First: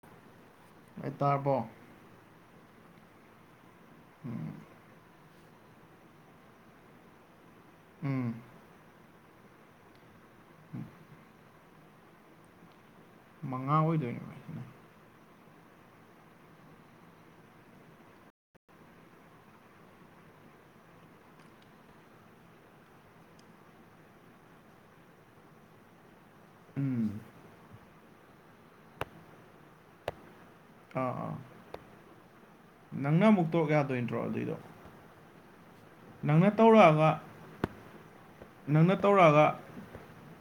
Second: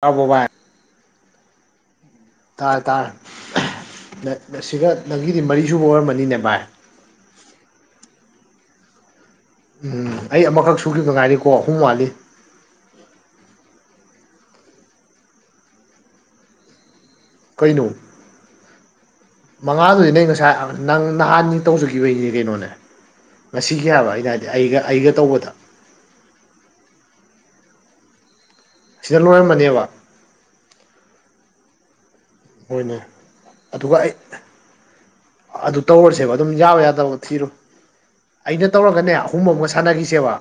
ꯇꯥꯕ꯭ꯔꯣ ꯚꯥꯏ꯫ ꯑꯦ ꯇꯥꯔꯕꯣ꯫ ꯇꯥꯔꯦ ꯇꯥꯔꯦ ꯎꯝ ꯅꯁꯤꯒ ꯅꯪꯒꯤꯗꯤ ꯃꯔꯤ ꯁꯨꯕ ꯑꯣꯏꯔꯝꯕꯅꯤꯅꯦ ꯚꯥꯏ꯫ ꯎꯝ꯫ ꯎꯝ ꯑꯩ ꯑꯃꯈꯛ ꯁꯨꯈꯤꯕꯗ ꯉꯥꯏꯔꯤꯀꯣ ꯑꯍꯨꯝ ꯋꯥꯠꯂꯤ꯫ ꯃꯉꯥ ꯑꯣꯏꯗꯣꯏꯅꯤ꯫ ꯀꯩꯅꯣ꯫ ꯃꯉꯥꯗꯨꯗꯤ ꯅꯩ ꯉꯁꯥꯏ ꯅꯪ ꯅꯍꯥꯟꯒꯤ ꯇꯧꯖꯈꯤꯕꯒꯤꯅꯤ ꯀꯩꯅꯣꯅꯦ꯫ ꯉꯁꯤꯒꯤꯍꯥꯕ ꯑꯩꯅ ꯍꯥꯏꯗꯤ ꯑꯩꯒ ꯑꯩꯒ ꯇꯧꯕꯗ꯫ ꯎꯝ꯫ ꯁꯤꯅ ꯂꯣꯏꯔꯝꯃꯅꯦꯕ꯫ ꯑꯥ ꯑꯥ ꯍꯣꯏꯅꯦ ꯅꯪꯅ ꯑꯃꯨꯛ ꯇꯧꯔꯛ ꯑꯗꯨꯒ ꯑꯩ ꯌꯥꯗꯣꯏꯅꯇ꯭ꯔꯣ ꯑꯗꯨꯏꯗꯣ꯫ ꯑꯗꯨ ꯇꯧꯔꯁꯦꯕ ꯑꯗꯨꯝ ꯅꯪꯅ ꯌꯥꯎꯕ ꯇꯧꯔꯛꯑꯒ ꯌꯥꯗꯕꯒ ꯊꯤꯔꯣ꯫ ꯑꯩꯅ ꯅꯪꯅ ꯇꯧꯔꯒꯅꯦ ꯑꯍꯨꯝ ꯇꯧꯔꯛꯑꯒ ꯑꯃꯒ ꯁꯥꯟꯅꯈꯤꯁꯦꯕ꯫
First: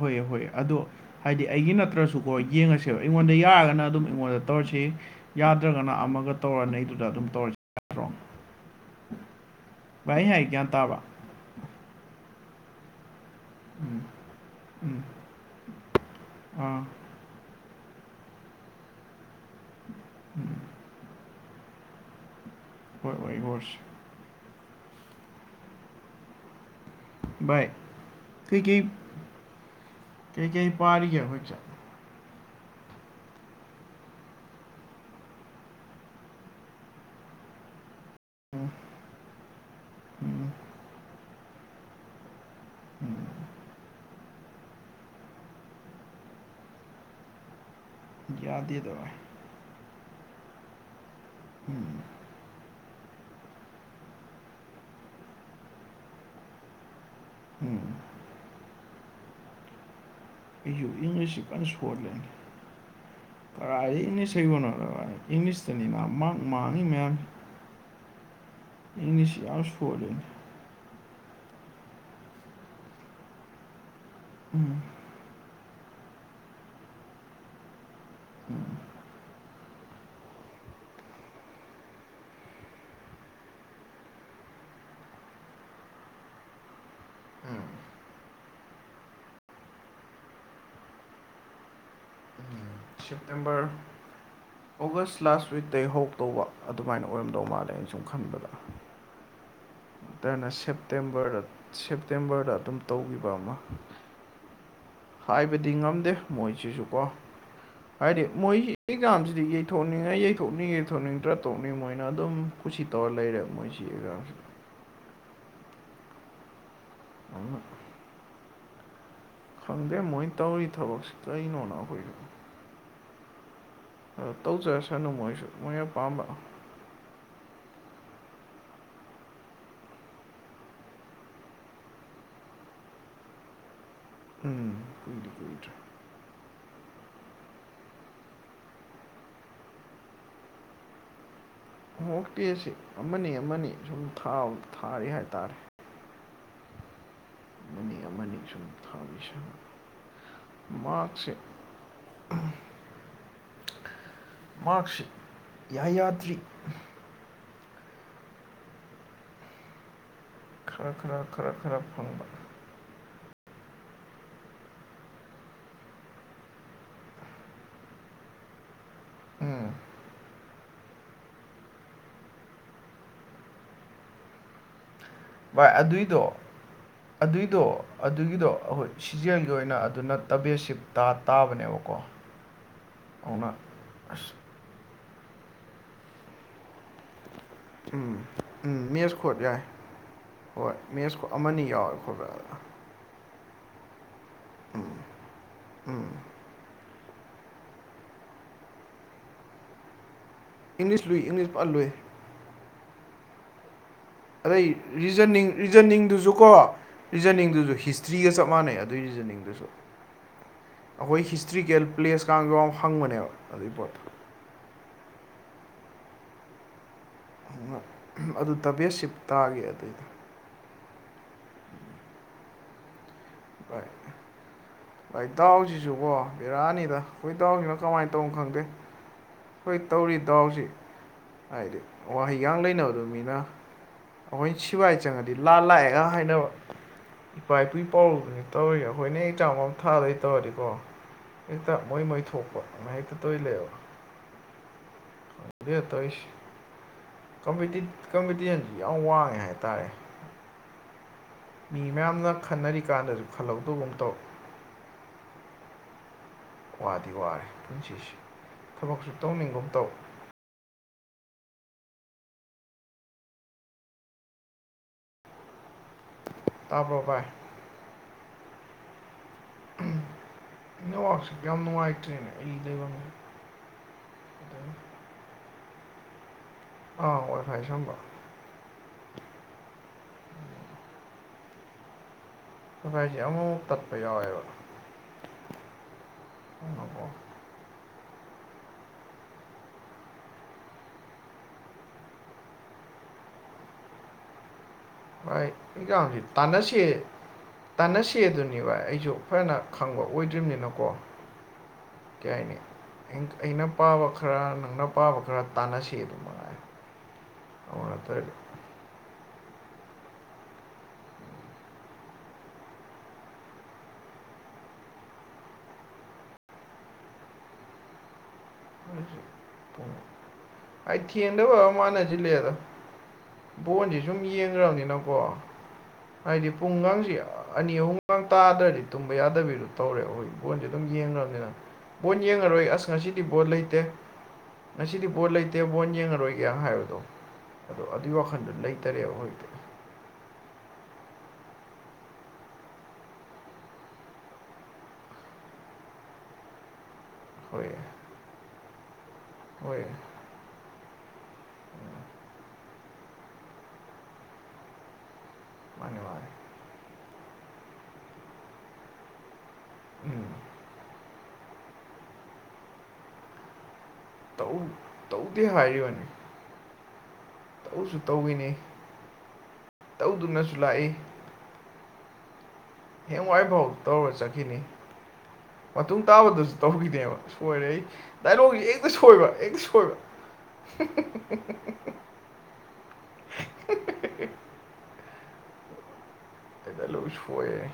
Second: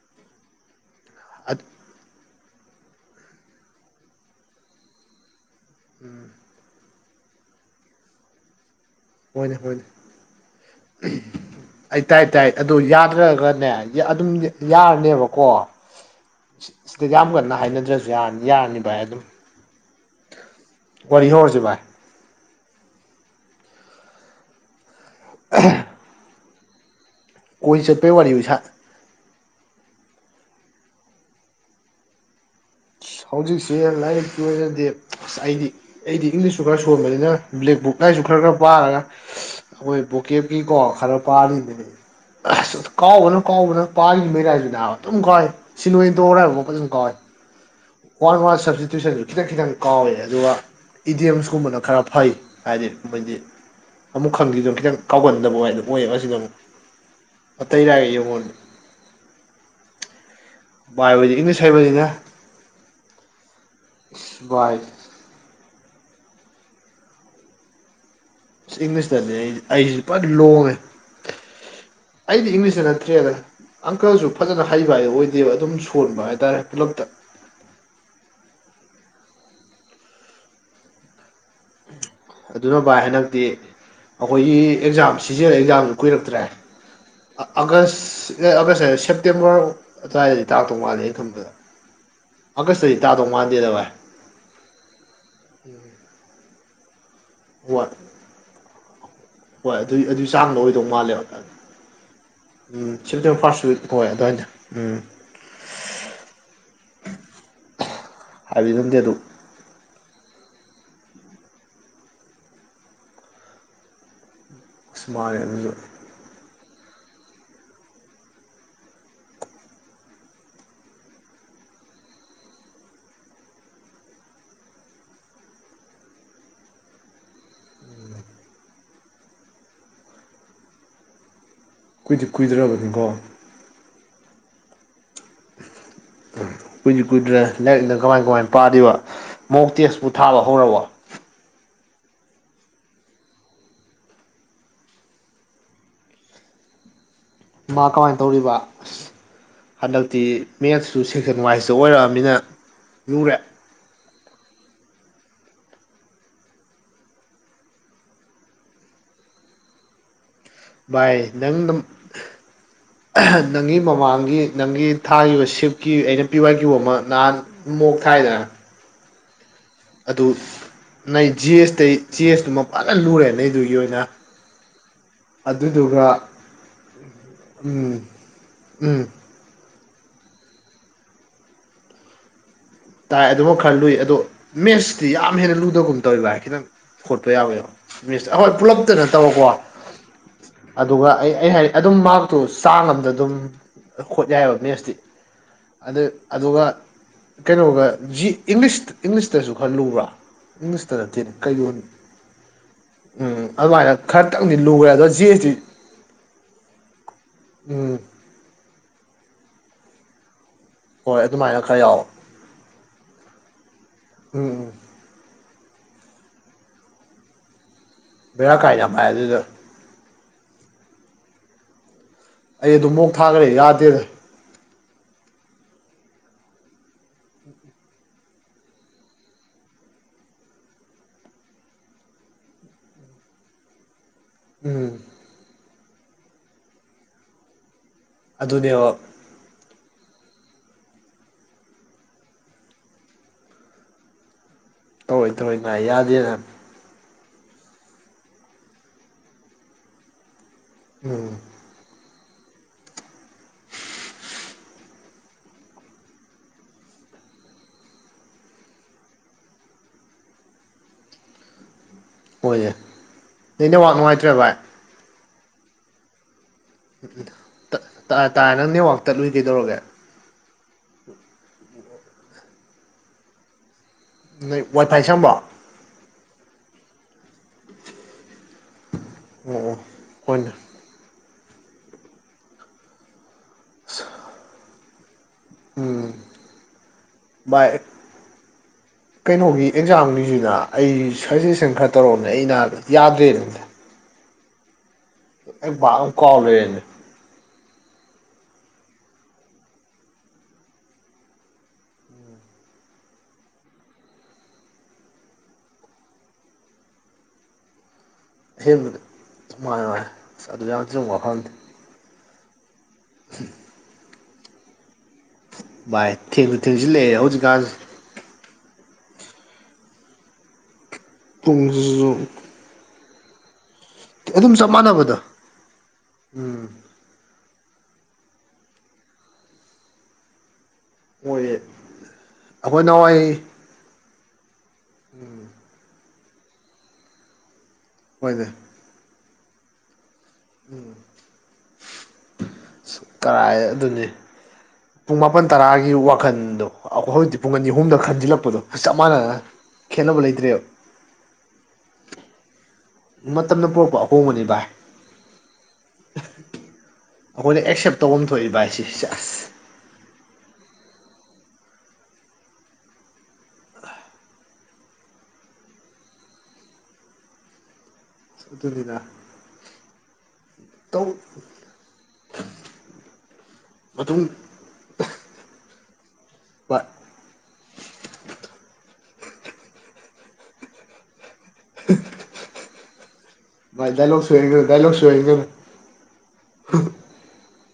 ꯍꯣꯏ ꯍꯣꯏ ꯑꯗꯣ꯫ ꯍꯥꯏꯗꯤ ꯑꯩꯒꯤ ꯅꯠꯇ꯭ꯔꯁꯨꯀꯣ ꯌꯦꯡꯉꯁꯦꯕ ꯑꯩꯉꯣꯟꯗ ꯌꯥꯔꯒꯅ ꯑꯗꯨꯝ ꯑꯩꯉꯣꯟꯗ ꯇꯧꯔꯁꯤ꯫ ꯌꯥꯗ꯭ꯔꯒꯅ ꯑꯃꯒ ꯇꯧꯔꯒ ꯅꯩꯗꯨꯗ ꯑꯗꯨꯝ ꯇꯧꯔꯁꯤ꯫ ꯌꯥꯗ꯭ꯔꯣ ꯍꯣꯏꯅꯦ ꯍꯣꯏꯅꯦ꯫ ꯚꯥꯏ ꯑꯩ ꯍꯥꯏ ꯒꯤꯌꯥꯟ ꯇꯥꯕꯔ꯫ ꯑꯩ ꯇꯥꯏ ꯇꯥꯏ ꯑꯗꯣ ꯌꯥꯗ꯭ꯔꯒ ꯅꯦ ꯑꯗꯨꯝ ꯎꯝ ꯌꯥꯅꯦꯕꯀꯣ꯫ ꯑꯥ ꯌꯥꯝ ꯀꯟꯅ ꯍꯥꯏꯅꯗ꯭ꯔꯁꯨ ꯌꯥꯅꯤ ꯌꯥꯔꯅꯤ ꯚꯥꯏ ꯑꯗꯨꯝ ꯋꯥꯔꯤ ꯍꯧꯔꯁꯤ ꯚꯥꯏ꯫ ꯍꯣꯏ ꯋꯥꯔꯤ ꯍꯧꯔꯁꯤ꯫ [unintelligible] ꯚꯥꯏ ꯀꯣꯏ ꯆꯠꯄꯩ ꯋꯥꯔꯤ ꯏꯁꯥ ꯀꯩꯀꯩ ꯀꯩꯀꯩ ꯄꯥꯔꯤꯒꯦ ꯍꯧꯖꯤꯛꯁꯦ꯫ ꯍꯧꯖꯤꯛꯁꯦ ꯂꯥꯏꯔꯤꯛꯀꯤ ꯑꯣꯏꯅꯗꯤ ꯑꯩꯗꯤ꯫ ꯑꯩꯗꯤ ꯏꯪꯂꯤꯁꯁꯨꯨ ꯈꯔ ꯁꯣꯟꯕꯅꯤꯅ ꯕ꯭ꯂꯦꯛꯕꯨꯛ ꯂꯁꯨ ꯈꯔ ꯈꯔ ꯄꯥꯔꯒ ꯑꯩꯈꯣꯏ ꯎꯝ ꯕꯣꯀꯦꯞꯀꯤꯀꯣ ꯈꯔ ꯄꯥꯜꯂꯤꯅꯦꯅꯦ ꯑꯁ ꯀꯥꯎꯕꯅ ꯀꯥꯎꯕꯅ ꯄꯥꯈꯤꯕ ꯃꯩ ꯂꯥꯏꯁꯨꯗ ꯑꯗꯨꯝ ꯀꯥꯎꯏ ꯁꯤꯂꯣꯏꯗꯧꯔ ꯍꯥꯏꯕꯐꯥꯎꯄ ꯑꯗꯨꯝ ꯀꯥꯎꯏ ꯋꯥꯟ ꯋꯥꯟ ꯁꯞꯖꯦꯛ ꯌꯥꯗꯦꯗ ꯚꯥꯏ ꯇ꯭ꯋꯏꯁꯟꯁꯨ ꯈꯤꯇꯪ ꯈꯤꯇꯪ ꯀꯥꯎꯋꯦ ꯑꯗꯨꯒ ꯏꯗꯤꯌꯦꯝꯁꯀꯨꯝꯕꯅ ꯎꯝ ꯈꯔ ꯐꯩ ꯍꯥꯏꯗꯤ ꯃꯣꯏꯗꯤ ꯑꯃꯨꯛ ꯈꯪꯗꯗ ꯈꯤꯇꯪ ꯀꯥꯎꯒꯟꯗꯕꯗ ꯑꯣꯏꯌꯦꯕ ꯃꯁꯤꯗ ꯑꯃꯨꯛ ꯎꯝ ꯑꯇꯩꯔꯥꯏꯒ ꯌꯦꯡꯉꯣꯟ ꯑꯩꯁꯨ ꯚꯥꯏ ꯍꯣꯏꯗꯤ ꯏꯪꯂꯤꯁꯤ ꯏꯪꯂꯤꯁ ꯀꯟꯅ ꯍꯩꯕꯅꯤꯅ ꯁꯣꯂꯅꯤ ꯄꯔꯥ ꯏ ꯏꯪꯂꯤ ꯏꯁꯩꯒꯣꯟꯅ ꯚꯥꯏ ꯏꯪꯂꯤꯁꯇꯅꯤꯅ ꯃꯥꯥꯡꯅꯤ ꯃꯌꯥꯝ ꯏꯪꯂꯤꯁꯇꯗꯤ ꯏꯪꯂꯤꯁ ꯑꯩꯗꯤ ꯌꯥꯝ ꯑꯩꯁꯤ ꯁꯣꯜꯂꯤꯅꯤ ꯄꯨꯔꯗꯤ ꯂꯣꯡꯉꯦ ꯑꯩꯗꯤ ꯏꯪꯂꯤꯁꯇ ꯅꯠꯇ꯭ꯔꯦꯂ ꯑꯪꯀꯜꯁꯨ ꯐꯖꯅ ꯎꯝ ꯍꯩꯕ ꯍꯥꯏ ꯑꯣꯏꯗꯦꯕ ꯑꯗꯨꯝ ꯁꯣꯟꯕ ꯍꯥꯏꯇꯥꯔꯦ ꯄꯨꯂꯞꯛꯇ [unintelligible] ꯑꯗꯨꯅ ꯚꯥꯏ ꯍꯟꯗꯛꯇꯤ ꯑꯩꯈꯣꯏꯒꯤ ꯑꯦꯛꯖꯥꯝ ꯁꯤꯖꯤꯟꯅꯂ ꯑꯦꯛꯖꯥꯝꯁꯨ ꯀꯨꯏꯔꯛꯇ꯭ꯔꯦ ꯑꯥꯒꯁ ꯑꯥꯒꯁ ꯁꯦꯞꯇꯦꯝꯕꯔ ꯑꯗꯨꯋꯥꯏꯗꯗꯤ ꯇꯥꯛꯇꯧ ꯃꯥꯜꯂꯦ ꯑꯩꯅ ꯈꯟꯕꯗ ꯑꯥꯒꯁꯇꯗꯤ ꯇꯥꯗꯧ ꯁꯦꯞꯇꯦꯝꯕꯔ ꯃꯥꯟꯗꯦꯗ ꯚꯥꯏ ꯑꯣꯒꯁ ꯂꯥꯁ ꯋꯤꯇꯩꯒꯤ ꯍꯧ ꯇꯧꯕ ꯑꯗꯨꯃꯥꯏꯅ ꯑꯣꯏꯔꯝꯗꯧ ꯃꯥꯜꯂꯦ ꯍꯣꯏ ꯑꯩꯅ ꯁꯨꯝ ꯈꯟꯕꯗ ꯍꯣꯏ ꯑꯗꯨꯏ ꯑꯗꯨꯏ ꯗꯅ ꯆꯥꯡꯗ ꯑꯣꯏꯗꯧ ꯃꯥꯜꯂꯦꯕ ꯁꯦꯞꯇꯦꯝꯕꯔꯗ ꯁꯦꯞꯇꯦꯝꯕꯔꯗ ꯑꯗꯨꯝ ꯎꯝ ꯇꯧꯕꯈꯤꯕ ꯁꯦꯞꯇꯦꯝꯕꯔ ꯑꯃ ꯐꯥꯔꯁ ꯋꯤꯛ ꯍꯣꯏ ꯑꯗꯨꯏꯗ ꯎꯝ ꯍꯥꯏꯕꯗꯤ ꯉꯝꯗꯦ ꯃꯣꯏꯁꯤꯁꯨ ꯀꯣ ꯍꯥꯏꯗꯤ ꯃꯣꯏꯒꯤ ꯍꯥꯏꯕꯤꯔꯝꯗꯦ ꯑꯗꯨ ꯑꯦꯛꯖꯥꯝꯁꯤꯗꯤ ꯊꯣꯛꯅꯤꯡꯉꯥꯏ ꯌꯩꯊꯣꯛꯅꯤꯡ ꯌꯩ ꯊꯣꯛꯅꯤꯡꯗ꯭ꯔꯥ ꯊꯣꯛꯣꯛꯅꯤꯡ ꯃꯣꯏꯅ ꯑꯗꯨꯝ ꯀꯁꯤ ꯇꯧꯔ ꯂꯩꯔꯦꯕ ꯃꯣꯏꯁꯤ ꯑꯦꯛꯖꯥꯁꯦ ꯃꯅ ꯑꯗꯨꯁꯨ ꯑ ꯈꯪꯗꯦ ꯃꯣꯏ ꯇꯧꯔꯤ ꯊꯕꯛꯁꯤ ꯀꯔꯤꯩꯅꯣꯅ ꯑꯩꯈꯣꯏꯁ ꯑ ꯇꯧꯖꯔꯁꯅꯨ ꯃꯣꯏꯁꯨ ꯃꯣꯏꯅ ꯑꯄꯥꯝꯕ ꯀꯨꯏꯗꯤ ꯀꯨꯏꯗ꯭ꯔꯕꯅꯤꯀꯣ ꯎꯝ ꯀꯣꯏꯗ ꯀꯣꯏꯗ ꯎꯝ ꯀꯨꯏꯗ꯭ꯔꯤ ꯀꯨꯏꯗ꯭ꯔꯦ ꯂꯥꯏꯔꯤꯛꯅ ꯀꯃꯥꯏ ꯀꯃꯥꯏ ꯄꯥꯗꯕ ꯃꯣꯛ ꯇꯦꯁꯄꯨ ꯊꯥꯕ ꯍꯧꯔꯕꯛꯔꯕ ꯑꯣꯣꯡꯣꯛꯇꯦ ꯑꯁꯤ ꯑꯃꯅꯤ ꯑꯃꯅꯤ ꯁꯨꯝꯥꯎ ꯊꯥꯔꯤ ꯍꯥꯏꯇꯥꯔꯦ ꯃꯥ ꯑꯃꯅꯤ ꯀꯃꯥꯏꯅ ꯑꯃꯅꯤ ꯇꯧꯔꯤꯕ ꯁꯨꯝ ꯊꯥꯕꯤꯁꯅꯨ ꯍꯟꯗꯛꯇꯤ ꯃꯌꯦꯛꯇꯁꯨ ꯃꯥꯔꯛꯁꯦ ꯁꯦꯛꯁꯟ ꯋꯥꯏꯖꯇ ꯑꯣꯏꯔꯛꯑꯃꯤꯅ ꯂꯨꯔꯦ ꯃꯥꯥꯛꯔꯛꯁꯤ ꯌꯥꯌꯥꯇ꯭ꯔꯤ ꯈꯔ ꯚꯥꯏ ꯈꯔ ꯈꯔ ꯅꯪ ꯈꯔ ꯐꯪꯕ ꯅꯪꯒꯤ ꯃꯃꯥꯡꯒꯤ ꯅꯪꯒꯤ ꯊꯥꯈꯤꯕ ꯁꯤꯞꯀꯤ ꯑꯩꯅ ꯄꯤꯋꯥꯏ ꯀ꯭ꯌꯣ ꯑꯃ ꯅꯍꯥꯟ ꯃꯣꯛ ꯊꯥꯏꯗꯅ ꯎꯝ ꯑꯗꯨ ꯅꯣꯏ ꯖꯤ ꯑꯦꯁꯇꯩ ꯖꯤ ꯑꯦꯁꯇꯨ ꯃ ꯐꯅ ꯂꯨꯔꯦ ꯅꯗꯨꯒꯤ ꯑꯣꯏꯅ [unintelligible] ꯚꯥꯏ ꯑꯗꯨꯗꯨꯒ ꯑꯗꯨꯏꯗꯣ ꯑꯗꯨꯏꯗꯣ ꯎꯝ ꯑꯗꯨꯒꯤꯗꯣ ꯑꯩꯈꯣꯏ ꯎꯝ ꯁꯤꯖꯦꯜꯒꯤ ꯑꯣꯏꯅ ꯑꯗꯨ ꯅ ꯇꯕꯦꯠꯁꯤꯞꯇ ꯇꯥꯕꯅꯦꯕꯀꯣ ꯇꯥꯏ ꯑꯗꯨꯅ ꯑꯗꯨꯃꯛ ꯈꯔ ꯂꯨꯏ ꯑꯗꯣ ꯑꯁ ꯃꯦꯠꯁꯇꯤ ꯌꯥꯝ ꯍꯦꯟꯅ ꯂꯨꯗꯒꯨꯝ ꯇꯧꯋꯤ ꯚꯥꯏ ꯈꯤꯇꯪ ꯍꯣꯠꯄ ꯌꯥꯎꯋꯦꯕ ꯎꯝ ꯃꯤꯁ ꯑꯩꯏ ꯎꯝ ꯄꯨꯂꯞꯇꯅ ꯃꯦꯠꯁ ꯈꯣꯠ ꯇꯧꯀꯣ ꯌꯥꯏ ꯍꯣꯏ ꯑꯗꯨꯒ ꯃꯦꯠꯁ ꯈꯣꯠ ꯑꯩ ꯑꯩ ꯍꯥꯏ ꯑꯃꯅꯤ ꯑꯗꯨꯝ ꯌꯥꯎꯔꯦ ꯈꯣꯠꯄ ꯃꯍꯥꯛꯇꯨ ꯆꯥꯡ ꯑꯃꯗ ꯑꯗꯨꯝ ꯍꯣꯠ ꯌꯥꯏꯑꯕ ꯃꯦꯠꯁꯇꯤ ꯑꯗꯨ ꯎꯝ ꯑꯗꯨꯒ ꯀꯩꯅꯣꯒ ꯖꯤ ꯏꯪꯂꯤꯁ ꯏꯪꯂꯤꯁꯇꯁꯨ ꯈꯔ ꯂꯨꯕ꯭ꯔꯥ ꯏꯪꯂꯤꯁꯇ ꯏꯪꯂꯤꯁ ꯂꯨꯏ ꯅꯠꯇꯦꯅ ꯏꯪꯂꯤꯁ ꯐꯖꯅ ꯀꯩꯗꯣꯅꯤ ꯂꯨꯏ ꯎꯝ ꯑꯗꯨꯃꯥꯏꯅ ꯈꯔ ꯑꯗꯩ ꯖꯟꯅꯤꯡ ꯔꯤꯖꯟꯅꯤꯡꯗꯨꯁꯨꯀꯣ ꯔꯤꯖꯅꯤꯡꯗꯨꯁꯨ ꯎꯝ ꯍꯤꯁꯇ꯭ꯔꯤꯒ ꯆꯞ ꯃꯥꯟꯅꯩ ꯑꯗꯨꯒꯤ ꯔꯤꯖꯅꯤꯡꯗꯨ ꯑꯗꯨꯁꯨ ꯍꯣꯏ ꯑꯩꯈꯣꯏ ꯑꯗꯨꯃꯥꯏꯅ ꯈꯔ ꯍꯤꯁꯇ꯭ꯔꯤꯀꯦꯜ ꯌꯥꯎꯋꯦ ꯄ꯭ꯂꯦꯁꯀꯒꯥꯎ ꯍꯪꯕꯅꯦꯕ ꯑꯗꯨꯏ ꯄꯣꯠꯇꯣ ꯎꯝ ꯎꯝ ꯑꯗꯨ ꯕꯦꯔꯥ ꯀꯥꯏ ꯇꯕꯦꯠ ꯌꯥꯝ ꯍꯥꯏ ꯁꯤꯞ ꯑꯗꯨꯗ ꯇꯥꯒꯦ ꯑꯗꯨꯏꯗ ꯑꯩ ꯑꯗꯨꯝ ꯃꯨꯛ ꯊꯥꯈ꯭ꯔꯦ ꯌꯥꯗꯦꯗ ꯏꯇꯥꯎꯁꯤꯁꯨꯀꯣ ꯕꯤꯔꯥꯅꯤꯗ ꯑꯩꯈꯣꯏ ꯏꯇꯥꯎꯁꯤꯅꯣ ꯀꯃꯥꯏꯅ ꯇꯧꯅꯣ ꯈꯪꯗꯦ ꯍꯣꯏ ꯇꯧꯔꯤ ꯗꯥꯎꯁꯤ ꯍꯥꯏꯗꯤ ꯋꯥꯍꯩꯒꯥꯡ ꯂꯩꯅꯕꯗꯨꯅꯤꯅ ꯑꯩꯈꯣꯏ ꯁꯤꯕꯥꯏ ꯎꯝ ꯆꯪꯉꯗꯤ ꯂꯥ ꯂꯥꯛꯑꯦꯒ ꯍꯥꯏꯅꯕ ꯏꯄꯥ ꯏꯄꯨ ꯄꯧꯔꯨꯕꯅꯦ ꯇꯧꯔꯤ ꯑꯗꯨꯅꯦꯕ ꯑꯩꯈꯣꯏꯅ ꯑꯩ ꯆꯥꯡ ꯄꯊꯥꯗꯩ ꯇꯧꯔꯗꯤꯀꯣ ꯍꯦꯛꯇ ꯃꯣꯏ ꯃꯣꯏ ꯊꯣꯛꯄ ꯉ ꯍꯦꯛꯇ ꯇꯣꯏ ꯂꯩꯑꯦꯕ ꯇꯧꯔꯣꯏ ꯇꯧꯔꯣꯏ ꯑꯗꯨ ꯉꯥꯏ ꯇꯧꯔꯤꯁꯦ ꯌꯥꯗꯦꯅ ꯀꯝꯄꯤꯇꯤꯁꯟꯁꯤ ꯌꯥꯝ ꯋꯥꯡꯉꯦ ꯍꯥꯏꯇꯥꯔꯦ ꯎꯝ ꯃꯤ ꯃꯌꯥꯝꯅ ꯈꯟꯅꯔꯤ ꯀꯥꯟꯗꯁꯨ ꯈꯜꯍꯧꯗꯕ ꯑꯃ ꯇꯧꯋ ꯋꯥꯗꯤ ꯋꯥꯔꯦ ꯄꯨꯟꯁꯤꯁꯤ ꯊꯕꯛꯁꯨ ꯇꯧꯅꯤꯡꯒꯨꯝ ꯇꯧ ꯍꯣꯏꯅꯦ ꯅꯅꯦ ꯋꯥ ꯅꯨꯡꯉꯥꯏꯇ꯭ꯔꯦ ꯚꯥꯏ ꯇꯥꯕ꯭ꯔꯣ ꯚꯥꯏ ꯎꯝ ꯎꯝ ꯇꯥꯔꯦ ꯅꯪ ꯅꯦꯠꯋꯥꯛ ꯇꯠꯂꯨ ꯀꯩꯗꯧꯔꯒꯦ ꯎꯝ ꯏ ꯋꯥꯁꯤ ꯍꯥꯏꯇꯅ ꯑꯦꯜꯗ ꯅꯣꯏ ꯋꯥꯏ ꯐꯥꯏ ꯁꯦꯝꯕ ꯑꯥ ꯋꯥꯏ ꯐꯥꯏ ꯁꯦꯝꯕ ꯑꯣ ꯑꯣ ꯍꯣꯏꯅꯦ ꯀꯈꯥꯏꯁꯦ ꯑꯃꯨꯐꯥꯎ ꯇꯠꯄ ꯌꯥꯎꯋꯦꯕ ꯎꯝ [inaudible] ꯀꯩꯅꯣꯒꯤ ꯑꯦꯛꯖꯥꯝꯒꯤꯁꯤꯅ ꯑꯩ ꯁꯖꯦꯁꯟ ꯈꯔ ꯇꯧꯔꯝꯅꯦ ꯑꯩꯅ ꯌꯥꯗ꯭ꯔꯦ ꯑꯗꯨꯝꯇ ꯚꯥꯏ ꯕꯥꯛ ꯑꯃ ꯑꯩꯒꯁꯤ ꯀꯥꯎ ꯂꯩꯔꯦꯅꯦ ꯇꯥꯟꯅꯁꯤ ꯇꯥꯟꯅꯁꯤ ꯑꯗꯨꯅꯦꯕ ꯑꯩꯁꯨ ꯐꯅ ꯈꯪꯕ ꯑꯣꯏꯗ꯭ꯔꯤꯕꯝꯅꯤꯅꯀꯣ ꯀꯌꯥꯥꯏꯅꯤ ꯑꯩꯅ ꯄꯥꯕ ꯈꯔ ꯅꯪꯅ ꯄꯥꯕ ꯈꯔ ꯇꯥꯟꯅꯁꯤ ꯑꯗꯨ ꯃꯉꯥꯏ ꯑꯃꯅ ꯇ ꯑꯍꯦꯟꯕꯗꯉꯥꯏ ꯃꯥꯥꯏ ꯑꯁ ꯑꯗꯨ ꯌꯥꯎꯗꯕ ꯋꯥꯐꯝꯗꯤ [unintelligible] ꯚꯥꯏ ꯊꯦꯡꯁꯨ ꯊꯦꯡꯖꯤꯜꯂꯛꯑꯦ ꯍꯧꯖꯤꯛꯀꯥꯟꯁꯦ [unintelligible] ꯑꯩ ꯊꯦꯟꯗꯕꯩ ꯑꯣꯏꯔ ꯃꯥꯟꯂꯦ ꯄꯨꯡꯁꯤꯁꯨ ꯑꯁꯤꯂꯩꯌꯦꯗ ꯕꯣꯟꯁꯦ ꯁꯨꯝ ꯑꯗꯨꯝ ꯆꯞ ꯃꯥꯟꯅꯕꯗꯣ ꯌꯦꯡꯈ꯭ꯔꯕꯅꯤꯅꯀꯣ ꯍꯥꯏꯗꯤ ꯎꯝ ꯄꯨꯡꯒꯥꯡꯁꯦ ꯑꯅꯤ ꯑꯍꯨꯝꯒ ꯇꯥꯗ꯭ꯔꯗꯤ ꯇꯨꯝꯕ ꯌꯥꯗꯕꯤꯗꯣ ꯇꯧꯔꯦ ꯍꯧꯖꯤꯛ ꯕꯣꯟꯁꯦ ꯑꯗꯨꯝ ꯃꯣꯏ ꯌꯦꯡꯈ꯭ꯔꯕꯅꯤꯅ ꯕꯣꯟ ꯌꯦꯡꯉꯔꯣꯏ ꯑꯩꯈꯣꯏ ꯑꯁ ꯉꯁꯤꯗꯤ ꯅꯍꯥꯟꯋꯥꯏ ꯕꯣꯟ ꯂꯩꯇꯦ ꯉꯁꯤꯗꯤ ꯕꯣꯟ ꯂꯩꯇꯦ ꯕꯣꯟ ꯌꯦꯡꯉꯔꯣꯏꯒꯦ ꯍꯥꯏꯕꯗꯣ ꯑꯗꯣ ꯑꯗꯨꯏ ꯍꯣꯏꯅꯦ ꯋꯥꯈꯟꯗꯣ ꯂꯩꯇꯔꯦꯕ ꯍꯧꯖꯤꯛꯇꯤ ꯎꯝ ꯇꯔꯥꯏ ꯑꯗꯨꯅꯤ ꯄꯨꯡ ꯃꯥꯄꯟ ꯇꯔꯥꯒꯤ ꯋꯥꯈꯟꯗꯣ ꯑꯈꯣꯏ [unintelligible] ꯄꯨꯡ ꯍꯣꯏ ꯑꯅꯤ ꯑꯍꯨꯝꯗ ꯈꯟꯖꯤꯜꯂꯛꯄꯗꯣ ꯆꯞ ꯃꯥꯟꯅꯅ ꯍꯣꯏ ꯈꯦꯠꯅꯕ ꯂꯩꯇ꯭ꯔꯦ [unintelligible] ꯃꯇꯝꯅ ꯄꯣꯔꯛꯄ ꯑꯍꯣꯡꯕꯅꯤ ꯚꯥꯏ ꯃꯥꯅꯦ ꯃꯥꯅꯦ ꯑꯩꯈꯣꯏꯅ ꯑꯦꯛꯁꯦꯞ ꯇꯧꯐꯝ ꯊꯣꯛꯏ ꯚꯥꯏ ꯁꯤ ꯑꯦꯁ ꯎꯝꯍ ꯇꯧ ꯇꯧꯗꯦ ꯍꯥꯏꯔꯤꯕꯅꯤ ꯇꯧꯁꯨ ꯇꯧꯌꯤꯅꯤ ꯑꯗꯨꯅꯤꯅ ꯇꯧꯗꯨꯅꯁꯨ ꯂꯥꯛꯏ ꯇꯧ ꯍꯌꯦꯡꯋꯥꯏꯐꯧ ꯇꯧꯔ ꯃꯇꯨꯡ ꯆꯠꯈꯤꯅꯤ ꯃꯇꯨꯡ ꯇꯥꯕꯗꯁꯨ ꯚꯥꯏ ꯇꯧꯈꯤꯗꯦꯕ ꯁꯣꯏꯔꯦ ꯑꯩ ꯗꯥꯏꯂꯣꯛꯁꯦ ꯍꯦꯛꯇ ꯁꯣꯏꯕ ꯍꯦꯛꯇ ꯁꯣꯏꯕ [unintelligible] ꯃꯥꯅꯦ ꯗꯥꯏꯂꯣꯛ ꯁꯣꯏꯍꯟꯒꯅꯣ ꯗꯥꯏꯂꯣꯛ ꯁꯣꯏꯍꯟꯒꯅꯨ ꯑꯩ ꯗꯥꯏꯂꯣꯛ ꯁꯣꯏꯌꯦ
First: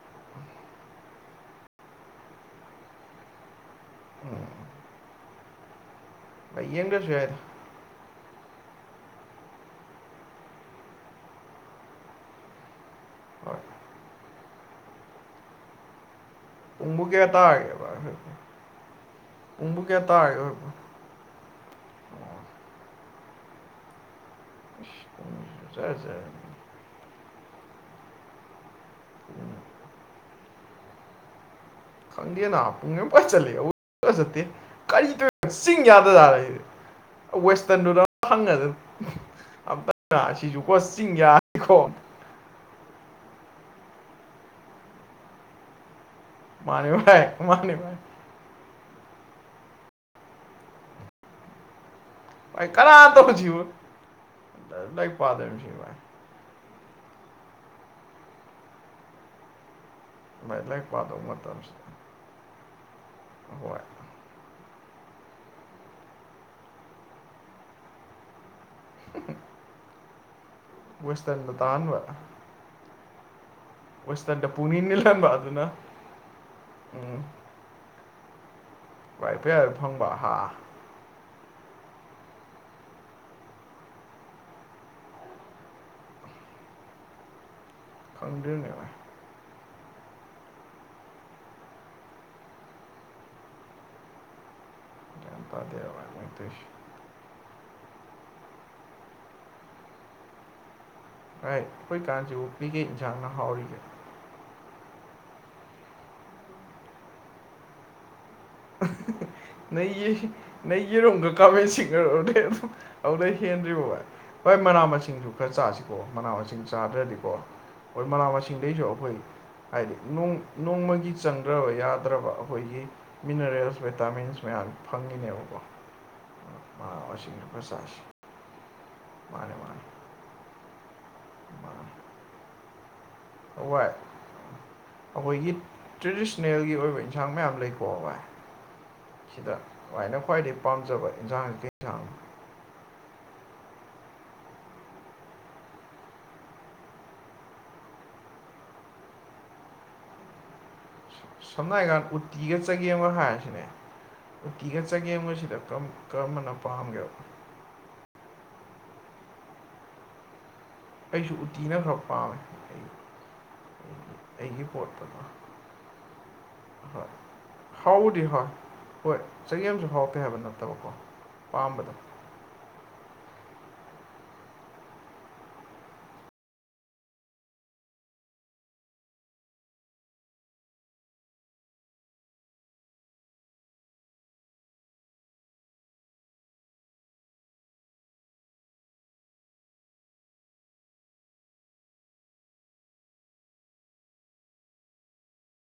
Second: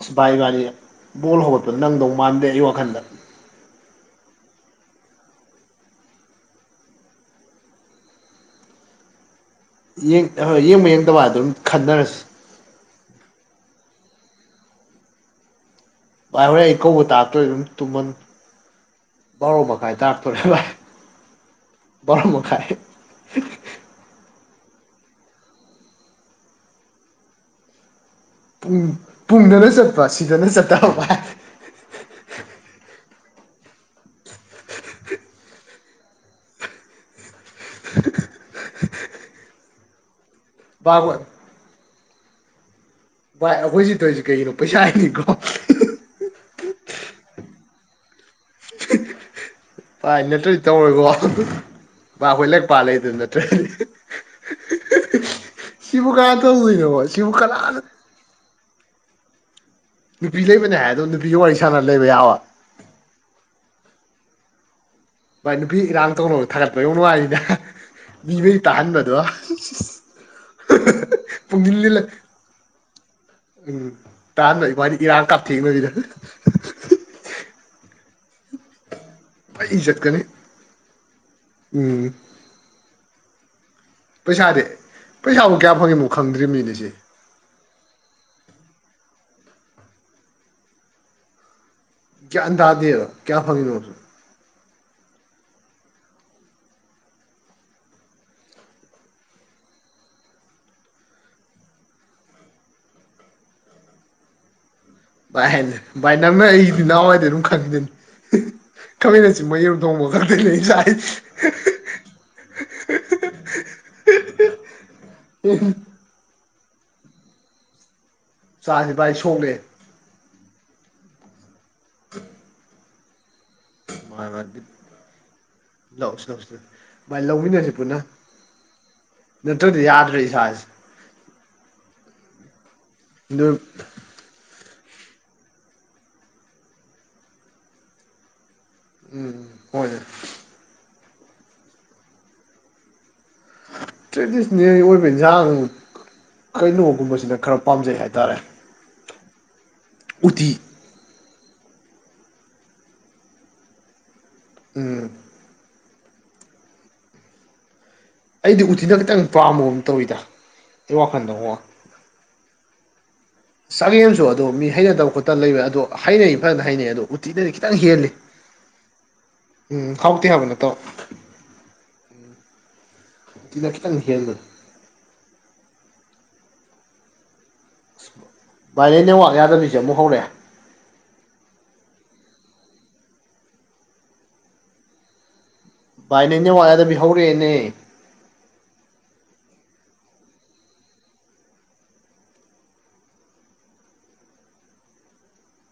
ꯑꯁ ꯚꯥꯏ ꯏꯕꯥꯅꯤ ꯕꯣꯜ ꯍꯧꯒꯠꯄꯗꯣ ꯅꯪꯗꯧ ꯃꯥꯟꯗꯦ ꯑꯩ ꯋꯥꯈꯟꯗ ꯎꯝ ꯑꯩ ꯌꯦꯡꯗ꯭ꯔꯁꯨ ꯌꯥꯏꯗ ꯌꯦꯡꯕ ꯍꯣꯏ ꯌꯦꯡꯗꯕ ꯑꯗꯨꯝ ꯈꯟꯅꯔꯁꯤ ꯍꯣꯏ ꯚꯥꯏ ꯍꯣꯔꯦꯟ ꯑꯩ ꯀꯧꯕ ꯄꯨꯡꯕꯨ ꯀꯌꯥ ꯇꯥꯛꯇ꯭ꯔꯁꯨ ꯑꯗꯨꯝ ꯇꯥꯔꯒꯦ ꯚꯥꯏ ꯇꯨꯝꯃꯟ ꯚꯥꯔꯣ ꯄꯨꯡꯕꯨ ꯃꯈꯥꯏ ꯀꯌꯥ ꯇꯥꯔꯛ ꯇꯥꯔꯒꯦ ꯇꯣꯔꯦ ꯚꯥꯏ ꯑꯁ ꯚꯥꯔꯣ ꯃꯈꯥꯏ [unintelligible] ꯑꯁ ꯄꯨꯡꯖꯤꯖꯨ ꯖꯔ ꯖꯔꯅꯦ ꯄꯨꯡ ꯄꯨꯡꯗꯅ ꯆꯠꯄ ꯁꯤꯗꯅ ꯆꯠꯇꯕ ꯚꯥꯏ ꯈꯪꯗꯦꯅ ꯄꯨꯡꯅ ꯄꯪꯆꯠ ꯆꯠꯂꯤ [unintelligible] ꯆꯠꯇꯦ ꯀꯔꯤ ꯇꯩꯔꯤꯅꯣ ꯆꯤꯡ ꯌꯥꯗ __ ꯋꯦꯁꯇꯔꯟꯗꯨꯗ ꯍꯪꯉꯁꯦ ꯑꯝꯇ ꯅ ꯑꯁꯤꯁꯨꯀꯣ ꯚꯥꯏ ꯆꯤꯡ ꯌꯥꯅꯤꯀꯣ ꯚꯥꯏ ꯑꯩꯈꯣꯏ ꯁꯤ ꯇꯧꯔꯤꯁꯤ ꯀꯩꯒꯤꯅꯣ ꯄꯩꯁꯥ ꯒꯤꯅꯤꯀꯣ ꯃꯥꯅꯦ ꯕꯥꯏ ꯃꯥꯅꯦ ꯕꯥꯏ ꯚꯥꯏ ꯅꯠꯇ꯭ꯔꯗꯤ ꯇꯧꯔꯣꯏꯀꯣ [unintelligible] ꯚꯥꯏ ꯑꯩꯈꯣꯏ ꯂꯥꯏꯔꯤꯛ ꯄꯥ ꯀꯅꯥꯅ ꯂꯩꯗꯣꯏ ꯅꯠꯇ꯭ꯔ ꯇꯧꯔꯤꯁꯤꯕꯣ ꯗꯤ ꯂꯥꯏꯔꯤꯛ ꯄꯥꯗꯕꯅꯤ ꯁꯤ [unintelligible] ꯚꯥꯏ ꯁꯤꯕꯨ ꯀꯅꯥ ꯇꯧꯗꯣꯏꯅꯣꯕ ꯁꯤꯕꯨ ꯀꯅꯥꯅ ꯅꯨꯄꯤ ꯑꯗꯨꯃꯥꯏꯅ ꯂꯩꯕꯅꯦ ꯂꯥꯏꯔꯤꯛ ꯍꯥꯏꯕꯗꯨꯝ ꯄꯥꯗꯧ ꯅꯨꯄꯤꯁꯨ ꯋꯥꯔꯤ ꯃꯇꯝꯁꯤꯗ ꯁꯥꯥꯟꯅ ꯂꯩꯕ ꯌꯥꯕ ꯍꯣꯏ ꯚꯥꯏ ꯅꯨꯄꯤ ꯏꯔꯥꯡ ꯇꯧꯅꯕ ꯊꯥꯒꯠꯄ ꯌꯣꯡ ꯅꯨꯡꯉꯥꯏꯅꯤꯅ ꯃꯤꯒꯩꯖꯦ ꯇꯥꯍꯟꯕ ꯑꯗꯨꯒ ꯁꯤꯁ ꯁꯤꯁ ꯋꯦꯁꯇꯔꯟꯗ ꯄꯨꯡꯅꯤꯟ ꯅꯤꯜꯂꯦ ꯇꯥꯍꯟꯕ ꯎꯝ ꯋꯦꯁꯇꯔꯟꯗ ꯇꯥꯍꯟꯗꯣꯏ ꯄꯨꯛꯅꯤꯡ ꯏꯕꯥꯅꯤ ꯏꯔꯥꯡ ꯅꯤꯜꯍꯟꯕ ꯀꯥꯞ ꯑꯗꯨꯅ ꯊꯦꯛꯅꯕꯤꯗꯣ ꯎꯝ ꯂꯥꯏꯔꯤꯛ ꯑꯩ ꯄꯌꯥꯗ ꯏꯖꯠ ꯐꯪꯕ ꯀꯟꯅꯤ ꯍꯥ ꯎꯝ ꯄꯩꯁꯥꯗꯤ ꯄꯩꯁꯥꯕꯨ ꯀꯌꯥ ꯐꯪꯉꯤꯝꯅꯣ ꯈꯪꯗ꯭ꯔꯤꯕꯅꯤꯅꯦ ꯁꯤ ꯐꯪꯗ꯭ꯔꯤꯅꯦ ꯚꯥꯏ ꯒ꯭ꯌꯥꯟ ꯇꯥꯗꯦ ꯀꯌꯥ ꯐꯪꯉꯤꯅꯣꯁꯨ ꯒ꯭ꯌꯥꯟ ꯇꯥꯗꯦ [unintelligible] ꯚꯥꯏ ꯑꯩꯈꯣꯏ ꯀꯥꯟꯁꯤꯕꯨ ꯀꯩꯀꯩ ꯌꯦꯟꯁꯥꯡꯅ ꯍꯥꯎꯔꯤꯒꯦ ꯚꯥꯏ ꯚꯥꯏ ꯅꯪꯅ ꯑꯩꯒꯤꯗꯤ ꯅꯍꯥꯟꯋꯥꯏꯗꯩ ꯑꯗꯨꯝ ꯈꯪꯉꯤꯗꯨꯅꯤ [unintelligible] ꯈꯃꯦꯟ ꯑꯁꯤꯟꯕ ꯌꯦꯔꯨꯝ ꯊꯣꯡꯕ ꯅꯩ ꯈꯛꯇꯅꯦ ꯑꯩ ꯅꯪ ꯆꯥꯏꯁꯦ ꯌꯦꯔꯨꯝꯒ ꯈꯥꯃꯦꯟ ꯑꯁꯤꯡꯒꯗꯣ ꯑꯗꯨꯝ ꯑꯗꯨꯗꯩ ꯍꯦꯟꯗ꯭ꯔꯤꯕꯣ ꯚꯥꯏ ꯍꯣꯏ ꯃꯅꯥ ꯃꯁꯤꯡꯁꯨ ꯈꯔ ꯆꯥꯁꯤ ꯑꯣ ꯃꯅꯥ ꯃꯁꯤꯡ ꯆꯥꯗ꯭ꯔꯗꯤꯀꯣ ꯍꯣꯏ ꯃꯅꯥ ꯃꯁꯤꯡꯗꯩꯁꯨ ꯆꯥꯁꯤ ꯚꯥꯏ ꯑꯩꯈꯣꯏ ꯁꯣꯛꯂꯛꯑꯦ ꯍꯥꯏꯗꯤ ꯅꯣꯡꯃꯒꯤ ꯆꯪꯗ꯭ꯔꯕ ꯌꯥꯗ꯭ꯔꯕ ꯑꯩꯈꯣꯏꯒꯤ ꯃꯤꯅꯔꯦꯜꯁ ꯚꯥꯏ ꯚꯥꯏ ꯚꯤꯇꯥꯃꯤꯟꯁ ꯃꯌꯥꯝꯁꯦ ꯐꯪꯉꯤꯅꯦꯕꯀꯣ ꯂꯧꯁꯤ ꯂꯧꯁꯤ ꯃꯥ ꯚꯥꯏ ꯋꯥꯁꯤꯡ ꯂꯧꯃꯤꯟꯅꯁꯤ ꯄꯨꯟꯅ ꯃꯁꯥꯁ ꯃꯥꯅꯦ ꯃꯥꯅꯦ ꯅꯠꯇ꯭ꯔꯗꯤ ꯌꯥꯗ꯭ꯔꯦ ꯏꯁꯥꯥꯁꯦ ꯑꯗꯨ ꯍꯋꯥꯏ ꯑꯩꯈꯣꯏꯒꯤ ꯇ꯭ꯔꯦꯗꯤꯁꯅꯦꯜꯒꯤ ꯑꯣꯏꯕ ꯏꯟꯁꯥꯡ ꯃꯌꯥꯝ ꯂꯩꯀꯣ ꯍꯋꯥꯏ ꯎꯝ ꯁꯤꯗ ꯍꯣꯏꯅꯦ ꯚꯥꯏꯅ ꯈ꯭ꯋꯥꯏꯗꯒꯤꯩ ꯄꯥꯝꯖꯕ ꯌꯦꯟꯁꯥꯡ ꯁꯤ ꯀꯩ ꯏꯟꯁꯥꯡꯅꯣ ꯇ꯭ꯔꯦꯗꯤꯁꯟꯅꯦꯜ ꯑꯣꯏꯕ ꯏꯟꯖꯥꯡ ꯀꯩꯅꯣꯒꯨꯝꯕꯁꯤꯅ ꯈꯔ ꯄꯥꯝꯖꯩ ꯍꯥꯏꯇꯥꯔꯦ ꯎꯇꯤ ꯁꯝꯅ ꯍꯥꯏꯀꯥꯟꯗ ꯎꯇꯤꯒ ꯆꯒꯦꯝꯒ ꯍꯥꯏꯔꯁꯤꯅꯦ ꯎꯇꯤꯒ ꯎꯝ ꯆꯒꯦꯝꯒꯁꯤꯗ ꯀꯔꯝ ꯀꯔꯝꯕꯅ ꯄꯥꯝꯒꯦꯕ ꯑꯩꯗꯤ ꯎꯠꯇꯤꯅ ꯈꯤꯇꯪ ꯄꯥꯝꯕꯒꯨꯝ ꯇꯧꯋꯤꯗ ꯑꯩ ꯑꯩꯁꯨ ꯋꯥꯈꯟꯗꯀꯣ ꯎꯇꯤꯅ ꯈꯔ ꯄꯥꯝꯃꯦ ꯆꯒꯦꯝꯁꯨ ꯑꯗꯣ ꯑꯩꯒꯤ ꯃꯤ ꯍꯩꯅꯗꯕ ꯄꯣꯠꯇꯨꯅ ꯈꯣꯠꯇꯕ ꯂꯩꯕ ꯑꯗꯣ ꯍꯩꯅꯩ ꯐꯖꯅ ꯍꯩꯅꯩ ꯑꯗꯣ ꯍꯣꯏ ꯎꯇꯤꯗꯗꯤ ꯈꯤꯇꯪ ꯍꯦꯜꯂꯤ ꯍꯥꯎꯕꯨꯗꯤ ꯍꯥꯎꯏ ꯍꯣꯏ ꯆꯒꯦꯝꯁꯨ ꯍꯥꯎꯇꯦ ꯍꯥꯏꯕ ꯅꯠꯇꯕꯀꯣ ꯄꯥꯝꯕꯗꯣ ꯎꯇꯤꯅ ꯈꯤꯇꯪ ꯍꯦꯟꯕꯗꯣ ꯚꯥꯏ ꯅꯩ ꯅꯦꯠꯋꯥꯛ ꯌꯥꯗꯕꯤꯁꯤ ꯑꯃꯨꯛ ꯍꯧꯔꯛꯑꯦ ꯚꯥꯏ ꯅꯩ ꯅꯦꯠꯋꯥꯛ ꯌꯥꯗꯕꯤ ꯍꯧꯔꯛꯑꯦꯅꯦ